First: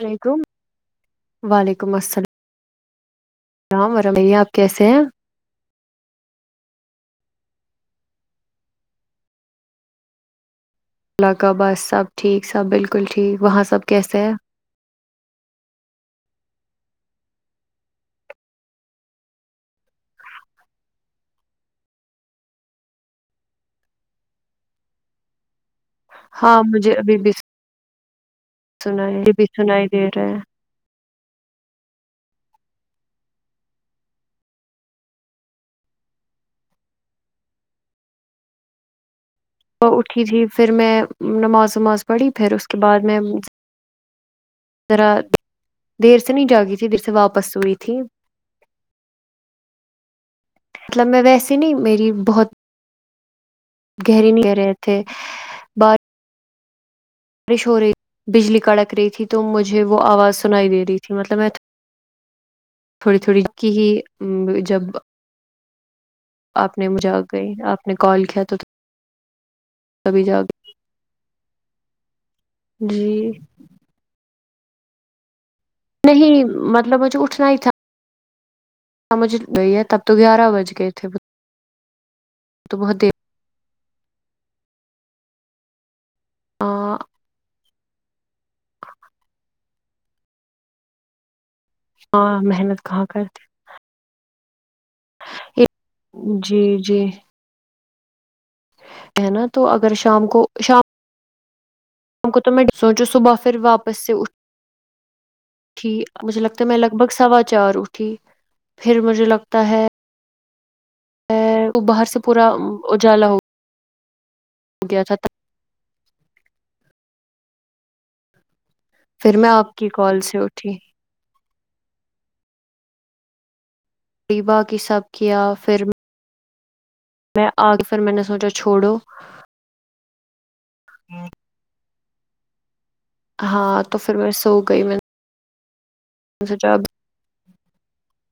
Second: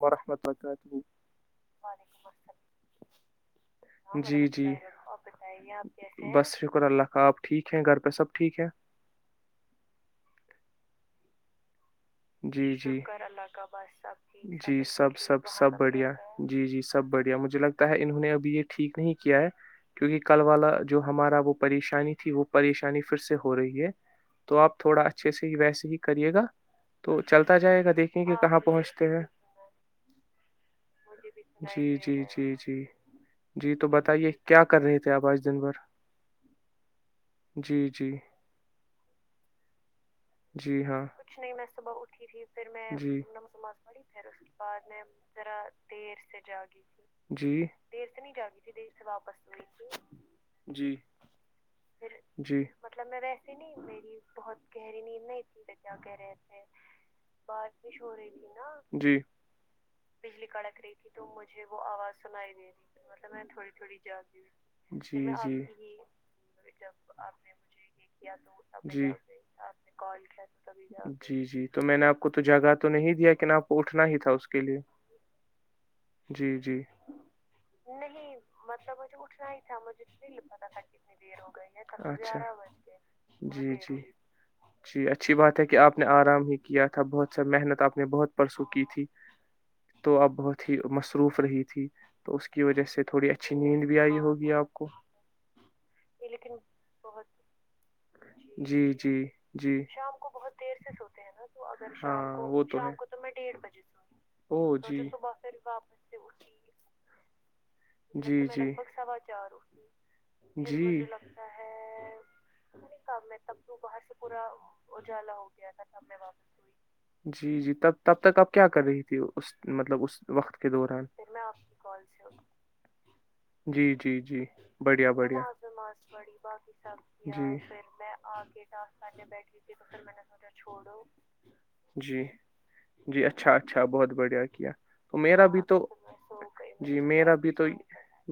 الل ورحمۃ علیکم اللہ وبرکاتہ وعلیکم السلام [inaudible] ورحمۃ اللہ جی آپ جی کیسے ہیں بس شکر اللہ ہاں آپ ٹھیک ہیں گھر پہ سب ٹھیک ہے اللہ کابس سب ٹھیک سب جی جی بالکل ٹھیک وہاں سب کیسے ہے اللہ جی سب سب سب بڑھیا جی جی سب بڑھیا مجھے لگتا ہے انہوں نے ابھی یہ ٹھیک نہیں کیا ہے کیونکہ کل والا جو ہمارا وہ پریشانی تھی وہ پریشانی پھر سے ہو رہی ہے تو آپ تھوڑا اچھے سے ویسے ہی کریے گا ہاں مجھے ابھی تو بھی چلتا جائے گا دیکھیں کہ کہاں پہنچتے سنائی ہیں ابھی بھی سنائی دے رہا ہے جی جی جی جی جی جی تو بتائیے کیا کر رہے تھے آپ آج دن بھر جی جی تو اٹھی تھی پھر جی میں ہاں کچھ نہیں میں نماز صبح وماز اٹھی پڑھی تھی اس پھر کے میں بعد پی پ اس بعد میں ذرا دیر سے نہیں جاگی تھی دیر سے واپس جی ہوئی تھی دیر سے نہیں جاگی تھی دیر سے واپس ت مطلب میں ویسی نہیں میری بہت جی گہری نہیں کہ رہے تھے نہیں تیک جاگ رہے تھے بارش ہو رہی تھی بجلی کڑک رہی جی تھی تو مجھے وہ آواز سنائی دے رہی تھی مطلب میں تھوڑی سل تھوڑی کی ہی تھڑی تھڑی م، جب جی ہ آپ نے جب مجھے آ آپ گئی نے آپ کال کیا تو مجھے یہ کیا تبھی جاگ ال جی جی تو میں نے آپ کو تو جگہ تو نہیں جی دیا کہ آپ کو اٹھنا ہی تھا اس کے لیے نہیں مطلب مجھے اٹھنا ہی تھا مطلب مجھے اٹھنا ہی گئی تھا ہے تب مجھے تو گیارہ پ بج تھا گئے تھے کتنی دیر ہو گئی تو بہت دیر ہےج ج ج جی اچھی بات ہے کہ آپ نے آرام ہی کیا ہاں تھا بہت سا محنت آپ نے بہت پرسوں کی تھی تو اب بہت ہی مصروف رہی ت تھی تو ہاں اس کی محنت وجہ سے کہاں تھوڑی کرتے اچھی نیند بھی آئی ہوگی ج آپ کو جی جی جی جی ہے نا تو اگر شام کو شام ہیں نا تو ہم کو تو میں سوچو صبح پھر واپس سے تو اٹ اھی مجھے لگتا ہے میں لگ بھگ سوا چار اٹھی پھر مجھے لگتا ہے پھر وہ باہر سے پورا اجالا ہوا پورا اجالا ہو گیا تھا سب میں واپس کوئی جی جی تب تب تک اب کیا کر رہی تھی پھر میں اس آپ کی مطلب اس کال سے وقت کے اٹھی دوران کولسو جی جی جی باقی سب بڑھیا بڑھیا کیا پھر میں آ کے پھر میں نے سوچا چھوڑو بیٹھ ت توھر مناس مٹا چھوڑو جی جی اچھا ہاں اچھا تو بہت پھر میں بڑھیا سو کیا گئی میں تو میرا بھی تو نے سوچا اب جی میرا بھی تو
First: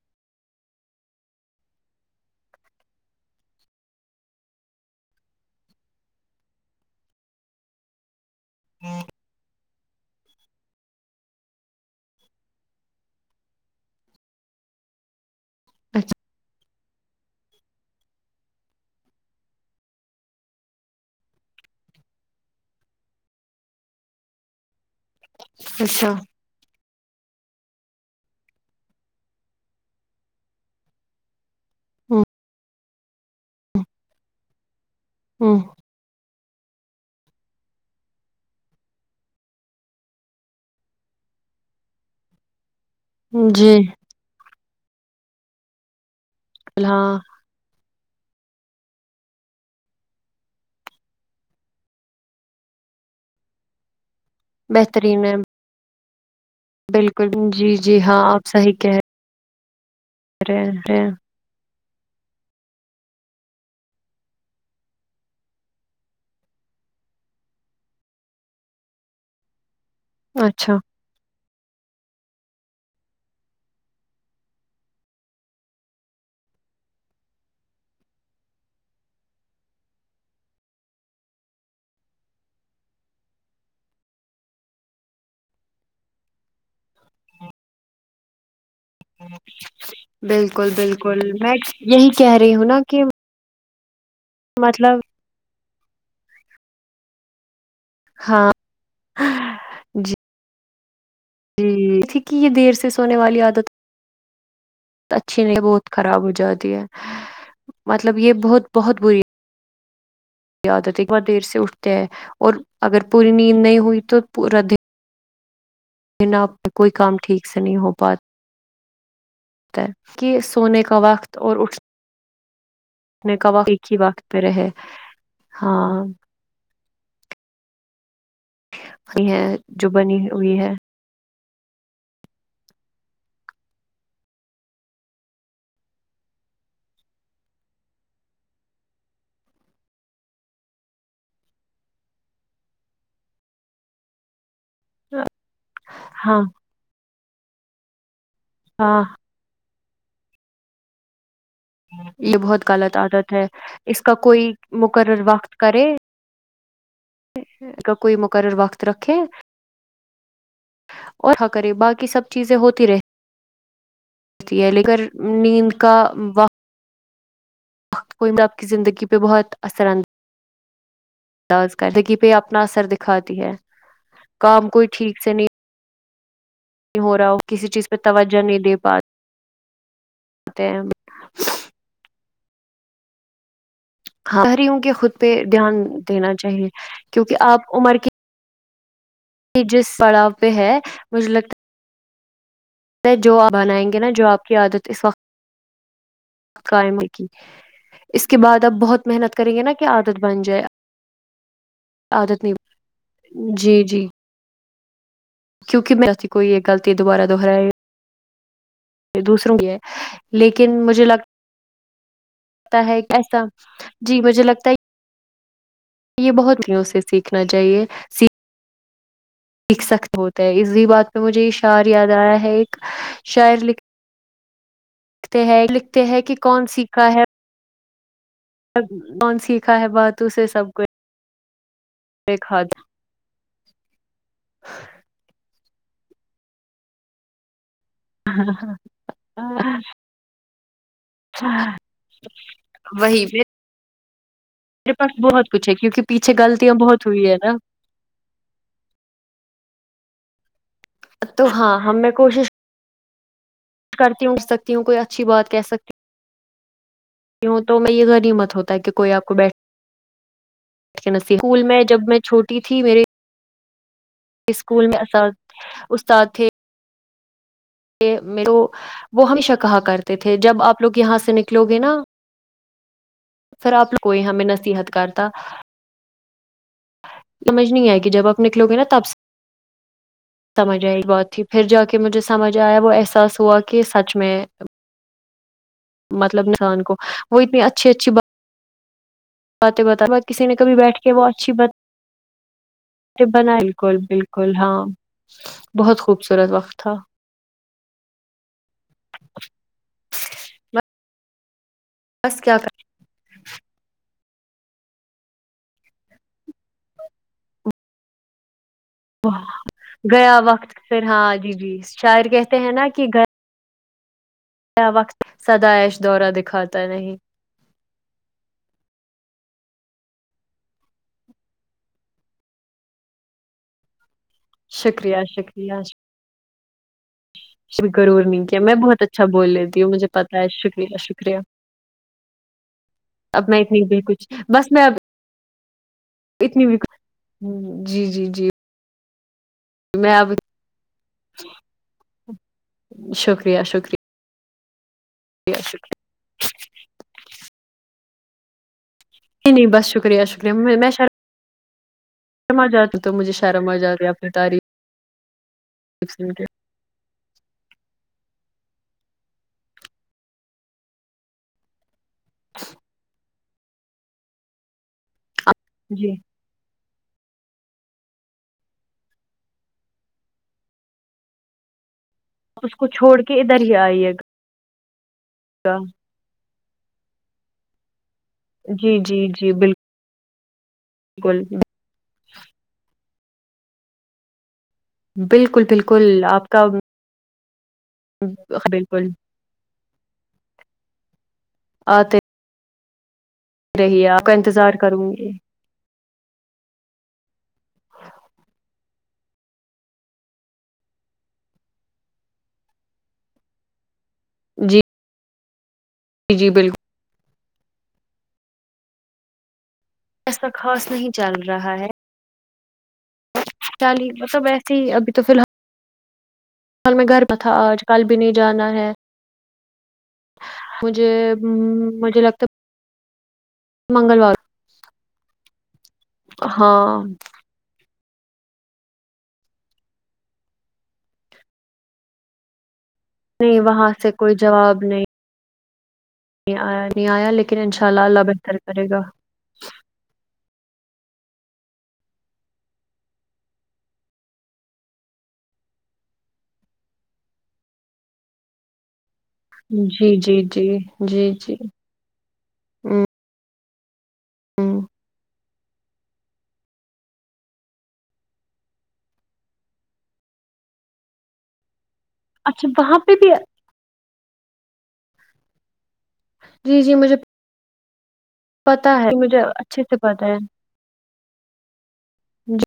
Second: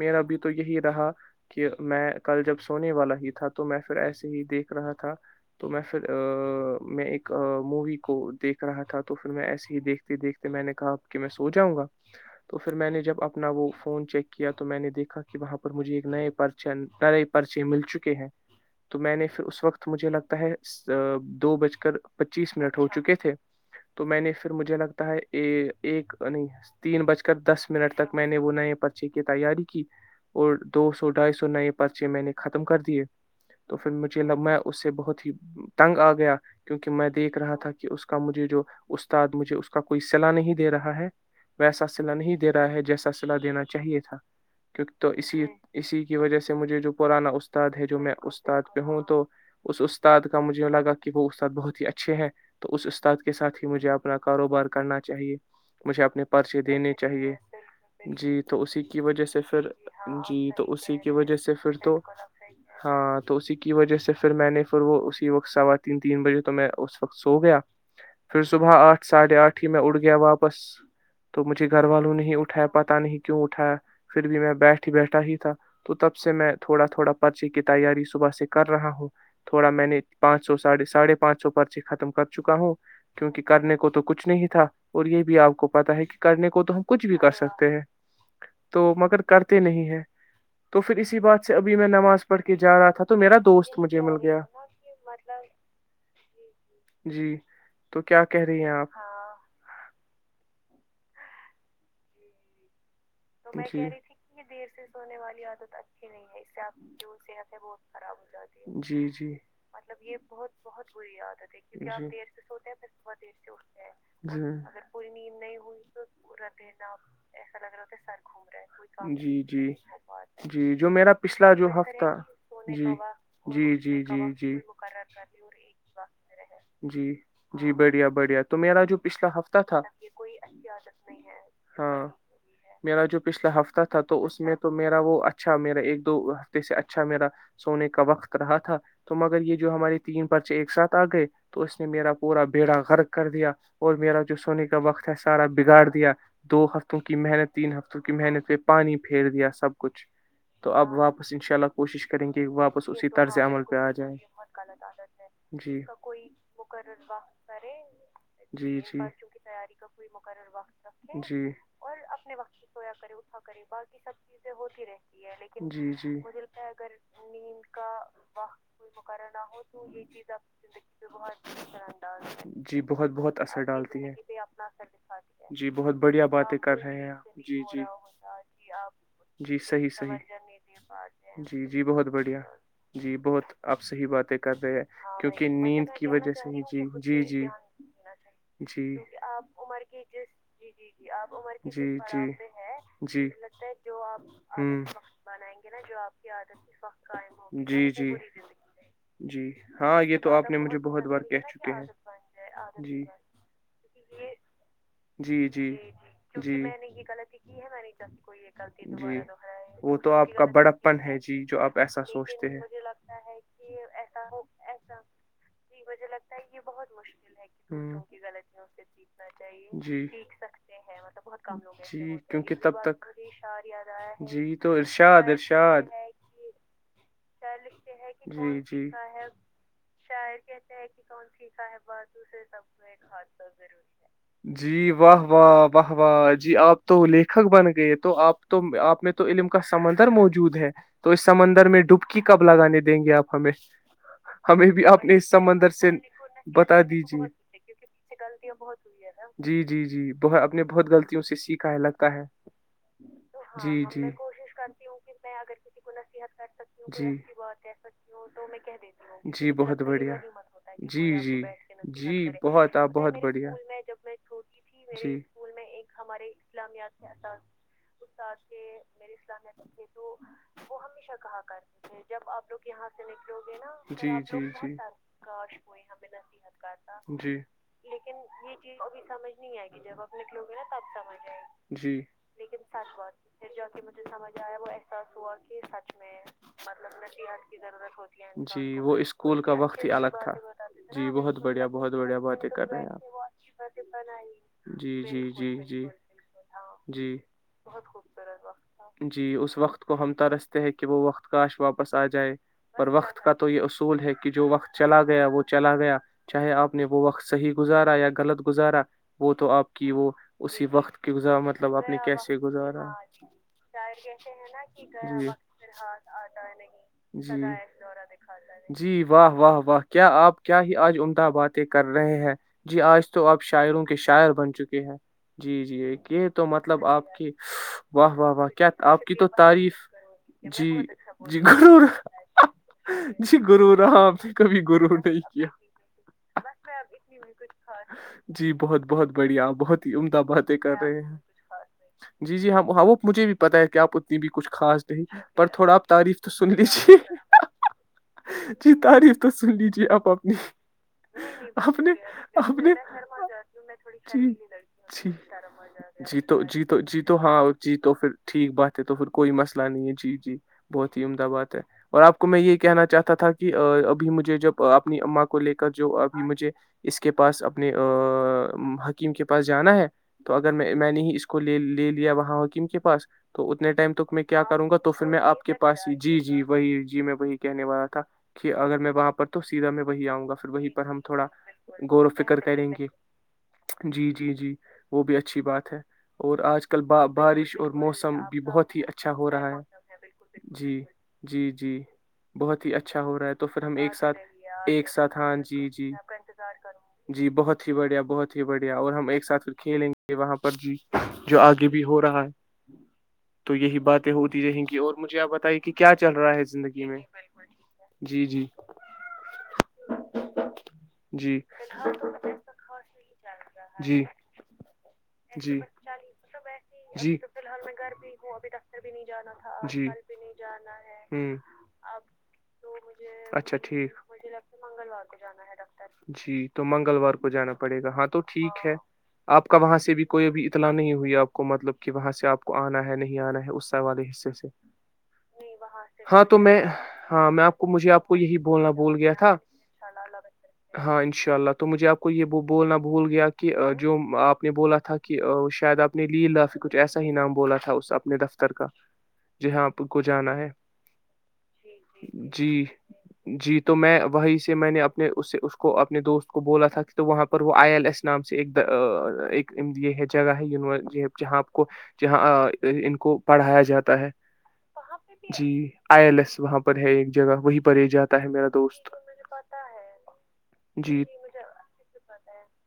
میرا بھی تو تو یہی رہا کہ میں کل جب سونے والا ہی تھا تو میں پھر ایسے ہی دیکھ رہا تھا تو میں پھر میں ایک مووی کو دیک رہا تھا تو پھر میں ایسے ہی دیکھ دیکھتے میں نے کہا کہ میں سو جاؤں گا تو پھر میں نے جب اپنا وہ فون چیک کیا تو میں نے دیکھا کہ وہاں پر مجھے ایک نئے نئے پرچے مل چکے ہیں تو میں نے پھر اس وقت مجھے لگتا ہے دو بج کر پچیس منٹ ہو چکے تھے تو میں نے پھر مجھے لگتا ہے ا اچھا ایک ا تین بج کر دس منٹ تک میں نے وہ نئے پرچے کی تیاری کی اور دو سو ڈھائی سو نئے پرچے ہ میں نے ختم کر دیے تو پھر مجھے لگا اس سے بہت تھی ہ تنگ آ گیا کیونکہ میں دیکھ رہا تھا کہ اس کا مجھے جو استاد مجھے اس کا کوئی سلا نہیں دے رہا ہے ویسا سلا نہیں دے رہا ہے جو جیسا صلاح دینا جی چاہیے تھا کیونکہ تو اسی اسی وجہ سے مجھے جو ہاں پرانا استاد ہے جو میں استاد پہ ہوں تو اس اس استاد کا مجھے لگا کہ وہ استاد بہت ہی اچھے ہیں تو استاد کے ساتھ ہی مجھے آپ اپنا کاروبار کرنا بہترین ہے چاہیے مجھے اپنے پرچے دینے بالکل چاہیے جی ہاں جی آپ تو صحیح اسی کہہ کی وجہ سے پھر جی رہے تو اسی ہیں کی وجہ سے پھر تو ہاں تو اسی کی وجہ سے پھر میں نے پھر وہ اسی وقت سوا تین تین بجے تو میں اس وقت سو گیا پھر صبح آٹھ ساڑھے آٹھ کہ م میں اوڈ گیا واپس اچھا تو مجھے گھر والوں نہیں اٹھایا پتا نہیں کیوں اٹھایا پھر بھی میں بیٹھ ہی بیٹھا ہی تھا تو تب سے میں تھوڑا تھوڑا پرچے کی تیاری صبح سے کر رہا ہوں تھوڑا میں نے پانچ سو ساھے ساڑھے پانچ سو پرچے ختم کر چکا ہوں کیونک کرنے کو تو کچھ نہیں تھا اور یہ بھی آپ کو پتا ہے کہ کرنے کو تو ہم کچھ بھی کر سکتے ہیں تو مگر کرتے نہیں ہے بالکل تو پھر اسی بالکل بات سے ابھی میں یہی نماز کہہ پڑھ رہی کے ہوں نا جا رہا کہ تھا تو میرا دوست مجے م مطلب جی تو کیا کہہ ہاں رہی ہیں آپ جیک یہ دیر سے سونے والی تو میں عادت کہہ رہی تھی کہ یہ دیر سے سونے اچھی والی نہیں عادت بہت اچھی خراب نہیں ہو ہے اس سے جاتی آپ کی صحت ہے بت خراب مطلب ہو یہ بہت جاتی بہت جی بری جی مطلب یہ بہت بہت عادت ہے بری دیر عدت سے ہے کیونکہ اٹھتے ہیں آپ دیر سے اور سوتے ہیں اگر پھرب پوری دیر سے نیند اٹھ نہیں ج ہے اگر پوری نیند نہیں لن آپ کوئی کام ٹھیک سے نہیں ہو پاتا جی جی ہے کہ جی سونے جو کا میرا وقت پچھلا اور جو اٹھ ہفتہ جی نے کا وقت جی ایک ہی جی جی وقت پہ جی رہے ہاں جی جی بڑھیا بڑھیا پچھلا ہے جو بنی ہوئی ہے ہاں میرا جو پچھلا ہفتہ تھا تو اس میں تو میرا وہ اچھا میرا ایک دو ہفتے سے اچھا میرا سونے کا وقت رہا تھا تو مگر یہ جو ہمارے تین بچے ایک ساتھ آ گئے تو اس نے میرا پورا بیڑا غر کر دیا اور میرا جو سونے کا وقت ہے سارا بگاڑیا یا ہاں دو ہفتوں کی محنت تین ہفت کی محنت پہ پانی ہاں پھیر دیا سب کچھ تو اب واپس ان شاء اللہ کوشش کریں یہ گ بہت واپس غلط اسی عادت طرز ہے عمل پہ آ اس جائے کا کوئی بہت غط عادت مقرر ہے وقت جی کرے کو مقرر وقتے اس کا کوئی مقرر جی وقت جی رکھے تاری کا مقرر وقت اور جی ہاں کرے اور اپنے وقت س کر اٹا کری بات ل کر نیند کا مجھے وقت کوئی آپ کی زندگی پہ بہت اثر انداز کر زندگی پہ اپنا جی اثر بہت دکھاتی بہت ہے اثر ڈالتی ہے کام کوئی ٹھیک سے نہیں جی بہت بڑھیا بات ہے کر رہے ہو رہا ہو ہیں کسی چیز پہ توجہ نہیں دے جی پاتے ہیں ت بڑھیا جی بہت آپ صحیح باتیں ہاں کر رہے شہریوں ہیں کے خود پہ دھیان دینا چاہیے کیونکہ آپ عمر کی جی یہ جس پڑاؤ پہ ہے مجھے لگتا جی س جو آپ بنائیں گے نا جو آپ کی عادت اس وقت نا جو آپ قائم ہے کی اس کے بعد آپ بہت محنت جی کریں گے نا کہ ہاں یہ عادت تو بن آپ نے جائے مجھے بہت بار کہہ چکے ہیں عادت جی نہیں جی جی جی جی جی تورا جی دوسروں کی ہے وہ تو آپ کا لیکن بڑپن مجھے ہے جی جو آپ ایسا سوچتے ہیں لگتا ہے کیسا جی مجھے لگتا ہے جی مجھے لگتا ہے یہ بہت مشکل ہے کہ کی غط ہے چیز سھ سکتے ہوتا ہے اسی بات پہ مجھے اشار یاد آ ہے ایک شاعر لکھتے ہیں کہ کون سیکھا ہے ج سھا ہے کون سیکھا ہے باتوں شار سے سب کہتا کو ہے کہ کون سیکھا ہے بازو سے ایک سب ہاتھ میں کھا جی واہ واہ واہ واہ جی آپ تو وہ لیکھک بن گئے گ تو آپ تو آپ میں تو علم کا سمندر موجود ہے تو اس سمندر میں وہی ڈبکی کب لگانے دیں گے آپ ہمیں میرے ہمیں بھی اپنے پاس اس بہت سمندر کچھ ہے سے کیونکہ پیچھے غلطیاں بتا بہت دیجے ہوئی ہے نا غلطیاں بہت جی جی جی جی ب نے بہت غطیوں سے سیکھ ہماں میں کوشش کو کرتی ہوں کر سکتی ہوں کوئی اچھی بات کہہ سکتی جی ہوں تو میں یہ غنیمت ہوتا ہے کہ کوئی آپ کو جی بیٹھ بہت بڑھیا جی کے جی نصیحت اسکول میں جب جی میں چھوٹی بہت تھی آپ میرے بہت بڑھیا اسکول میں اس استاد تھے اسلامیہتا استاد تو کے م وہ ہمیشہ اسلامت کہا تھے تو کرتے تھے جب وہ آپ لوگ ہمیشہ یہاں سے کہا نکلو کرتے گے نا تھے جب آپ لوگ یہاں سے نکلو گے نا پھر آپ لوگ کوئی ہمیں نصیحت کرتا نیحت کاتا ج سمجھ نہیں آئے گی لیکن جب آپ یہ نکلو چیز گے نا ابھی تب سمج نہیں آئے گی جب سمجھ آئے ب تھی پھر جا کے مجھے سمجھ آیا وہ احساس ہوا کہ سچ میں مطلب انسان کو وہ کی اتنی اچھی اچھی ضرورت جی وہ اسکول کا باتیں وقت ہی بتا الگ تھا کسی جی بہت بڑھیا بہت بڑھیا بات ہے بنا بالکل بالکل ہاں بہت خوب جیب جی اس وقت کو ہم ترستے ہیں کہ وہ مخ کاش وپ واپس آ جائے بس کیا کر اور وقت کا تو یہ اصول ہے کہ کہ جو وقت چلا گیا وہ چلا گیا چاہے آپ نے وہ وقت صحیح گزارا یا غلط گزارا وہ تو آپ کی وہ گیا اسی وقت پھر کی ہاں گزار جی جی مطلب شاعر کہتے ہیں نا کہ گھر جائےے دورہ ج دکھاتا نہیں جی واہ واہ و کیا آپ کیا ہی آج عمدہ باتیں کر رہے ہیں جی آج تو آپ شاعروں کے شار بن چکے ہیں شکریہ جی جی شکریہ ایک یہ تو مطلب آپ کی شکریہ. واہ ضرور واہ نہیں واہ کیا میں بہت آپ کی اچھا تو بول تعریف لیتی ہوں مجھے پتا ہے جی شکریہ شکریہ جی گر جی اب میں گر اتنی ر بھی آپ نے کچھ کبھی بس میں گر اب نہیں کیا اتنی بھی جی بہت بہت بڑیاپ بہت ہی میں عمدہ اب باد ہے ایک کر رہے ہیں جی جی ہ ہاں وہ مجھے بھی پتا شکریہ ہے کہ آپ شکریہ اتنی بھی کچھ کچ خاص پر تھوڑا آپ شکریہ تعریف تو سن لیجیے جی تاری نہیں نہیں بس شکریہ شکریہ میں ش اپنے شم آ جاتے تو مجھے شر میں آ جاتی اپنی تعریف رم جیت جیت جیت ہاں جی تو پھر ٹھیک بات ہے تو پھر کوئی مسئلہ نہیں ہے جی جی بہت ہی عمدہ بات ہے اور آپ کو میں یہ کہنا چاہتا تھا کہ ابھی مجھے جب اپنی ااں کو لے کر جو جی ابھی مجھے اس کے پاس اپنے حکیم کے پاس جانا ہے تو اگر میں میں نے ہی اس کوے لے لیا وہاں آپ حکیم اس کے کو پس چھوڑ کے تو ادھر اتنے ہی ٹائم آئیے توک میں کیا کروں گا تو پھر میں آپ کے پاس ہی جی جی وہی جی میں وہی کہنے والا تھا کہ اگر میں جی وہاں جی پر تو جی سیدھا میں وہی آؤں گا پھر بائی پر ہم تھوڑا بالکل غور و فکر کریں گے جی جی جی وہ بھی اچھی بالکل بات ہے بالکل اور آپ کا آج کلا بارش اور موسم بھی بہت ہی بالکل اچھا ہو رہا ہے جی جی جی آتے بہت ہی اچھا اچھا ہوا ہے تو پھر ہم ایک رہیے ساتھ آپ کا انتظار ایک کروں ساتھ گی ہاں جی جی کاتظار کر جی بہت ہی بڑھیا بہت ہی بڑھیا اور ہم ایک ساتھ کھیلیں گے وہاں پر ج جو آگے بھی ہو رہا ہے تو یہی بات ہوتی رہیں گی جی اور مجھے آپ بتائی گے کہ کیا چل رہا ہے جی زندگی بالکل میں جی جی ایسا خوص نہیں چل رہا ہے خاش چال متب جی ابھی تو فی جی الحالال میں گھر تھا آج کل بھی نہیں جانا ہے مجھے مجھے لگتا منگلوار لا کے جانا ہےا جی تو ہاں منگلوار کو جانا پڑے گا ہاں تو ٹھیک ہے آپ کا وہاں سے بھی کوئی ابھی اطلاع نہیں ہوئی ہے آپ کو مطلب کہ وہاں سے آپ کو آنا ہے نہیں آنا ہے نہیں وہاں سے کوئی جواب نہیں بہر ہاں تو میں آیا نہیں آیا ہاں میں آپ لیکن کو ان شاء مجھے اللہ آپ کو اللہ یہی بہتر بولنا کرے بول گا گیا تھا ہاں انشاء اللہ تو مجھے آپ کو یہ بولنا بھول گیا کہ جو آپ نے بولا تھا کہ شاید آپ نے لی الف کچھ ایسا ہی نام بولا تھا اس اپنے دفتر کا جہاں آپ کو جی جانا جی ہے جی جی جی جی ہوں جی تو میں وہیں سے میں نے اپنے اس اس کو اپنے دوست کو بولا تھا کہ تو وہاں پر وہ آئی ایل ایس نام سے ایک ایک یہ ہے جگہ ہے ی جہاں آپ کو جہاں اچھا ان وہاں پہ کو بھی پڑھایا جاتا ہے وہاں پہ جی آئی ایل ایس وہاں پر ہے ایک جگہ وہی پری جات پتاہ ہے مجھے اچھے سے پتاہ ہے جی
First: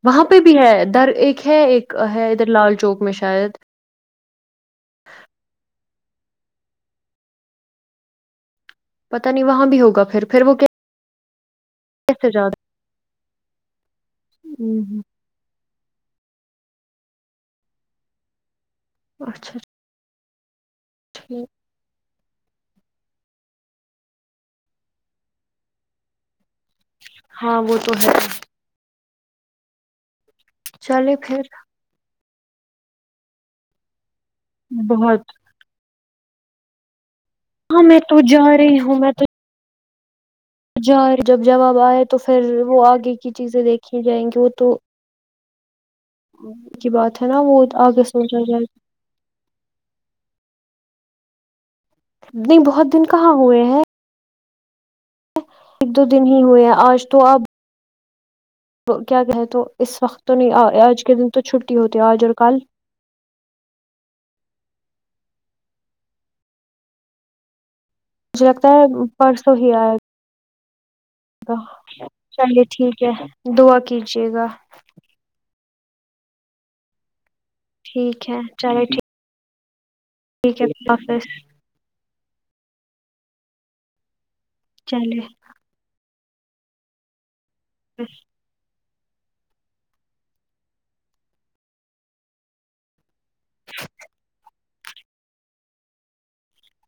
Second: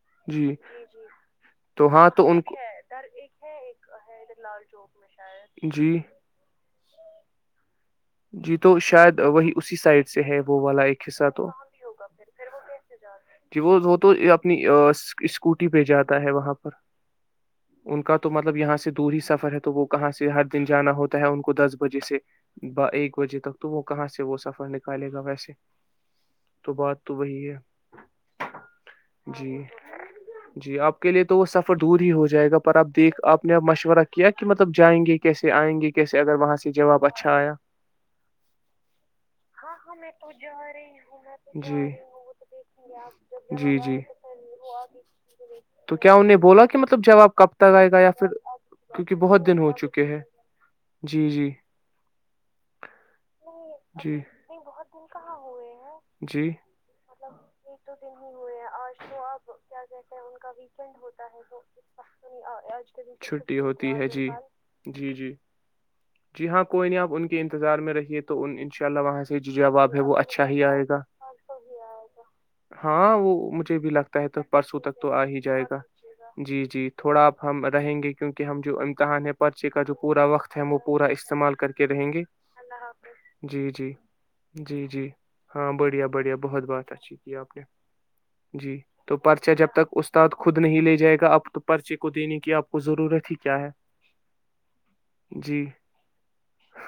وہاں پہ جی بھی ہے ادھر ایک ہے تو ایک ہاں ہے تو ان ادھر کو لال چوک میں شاید جی جی تو شاید پتا نہیں وہی وہاں اسی بھی ہوگا سائڈ سے پھر ہے پھر وہ والا ایک حسہ تو کیسے زد جی وہت تو اپنی اسکوٹی پہ جاتا ہے وہاں پر ان کا تو مطلب یہاں سے دور ہی سفر اچھا ہے تو وہ کہاں سے ہرد دن جانا ہوتا ہے ان ٹھیک کو دس بجے سے ب ایک بجے تک تو وہ کہاں سے وہ سفر نکالے گا ویسے تو بات تو وہی ہے ہاں وہ تو ہے جی جی آپ کے چلے لیے تو پھر وہ سفر دور ہی ہو جائے جائے گا پر آپ دیک آپ آپ مشورہ کیا کیا کہ مطلب جائیں گے بہت کیسے آئیں گے کیسے اگر وہاں سے جواب اچھا آیا ہاں میں تو جا رہی ہوں میں تو ہاں ہ میں جب جواب آئے تو پھر وہ آگے کی چیزیں دیکھیھی جائیں گی وہ تو تو کیا ان نے بولا کہ کی مطلب بات ہے جواب نا کب وہ تک آئے گا آگے یا پھر سوچا جائے کیونکہ بہت دن ہو چکے ہیں جی جی نہیں بہت دن کہاں ہوئے ہیں نہیں بہت ایک دو دن ہی ہوئے ہیں آج تو آپ کیا کہے تو اس وقت تو نہیں آج کے دن تو چھٹی ہوتی آج اور کل ہوتی ہے جی جی جی ہاں کوئی نہیں آپ ان کی انتظار میں رہی تو مجھے ان لگتا ہے شاء اللہ وہاں سے پرسوں ہی آئے جواب ہے وہ اچھا ہی آئے گا چلیے ٹھیک ہے ہاں وہ دعا مجھے بھی لگتا کیجیے ہے تو گا پرسوں تک تو آ ہی جائے گا جی جی تھوڑا آ ہم رہیں گے ٹھیک ہے کیونکہ ہم جو چلے امتحان ہے پر چا جو پورا وقت ٹھیک ہے وہ پورا حافظ استعمال کر کے رہیں گے اللہ حافظ جی جی جی جی چلیے ہاں بڑھیا بڑھیا بہت بات اچھی کی آپ نے ا ج تو پرچا جب تک استاد خود نہیں لے جائے گا اب تو پرچے کو دینے کی آپ کو ضرورت ہی کیا ہے جی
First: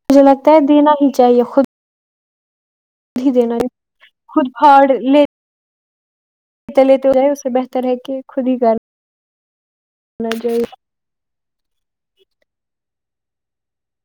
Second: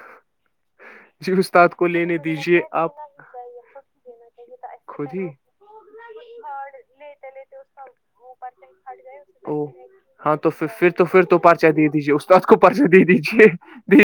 مجھے لگتا ہے دینا ہی جی چاہیے خود استاد کو لینے دیجیے آپ ہی دینا یہ خود پھاڑ خود ہی لے ہے کہ خود ہی ہاں کرنا چاہیے توھر توھر تو پرچہ دے دیجیے است کو پرچا دیجیے دی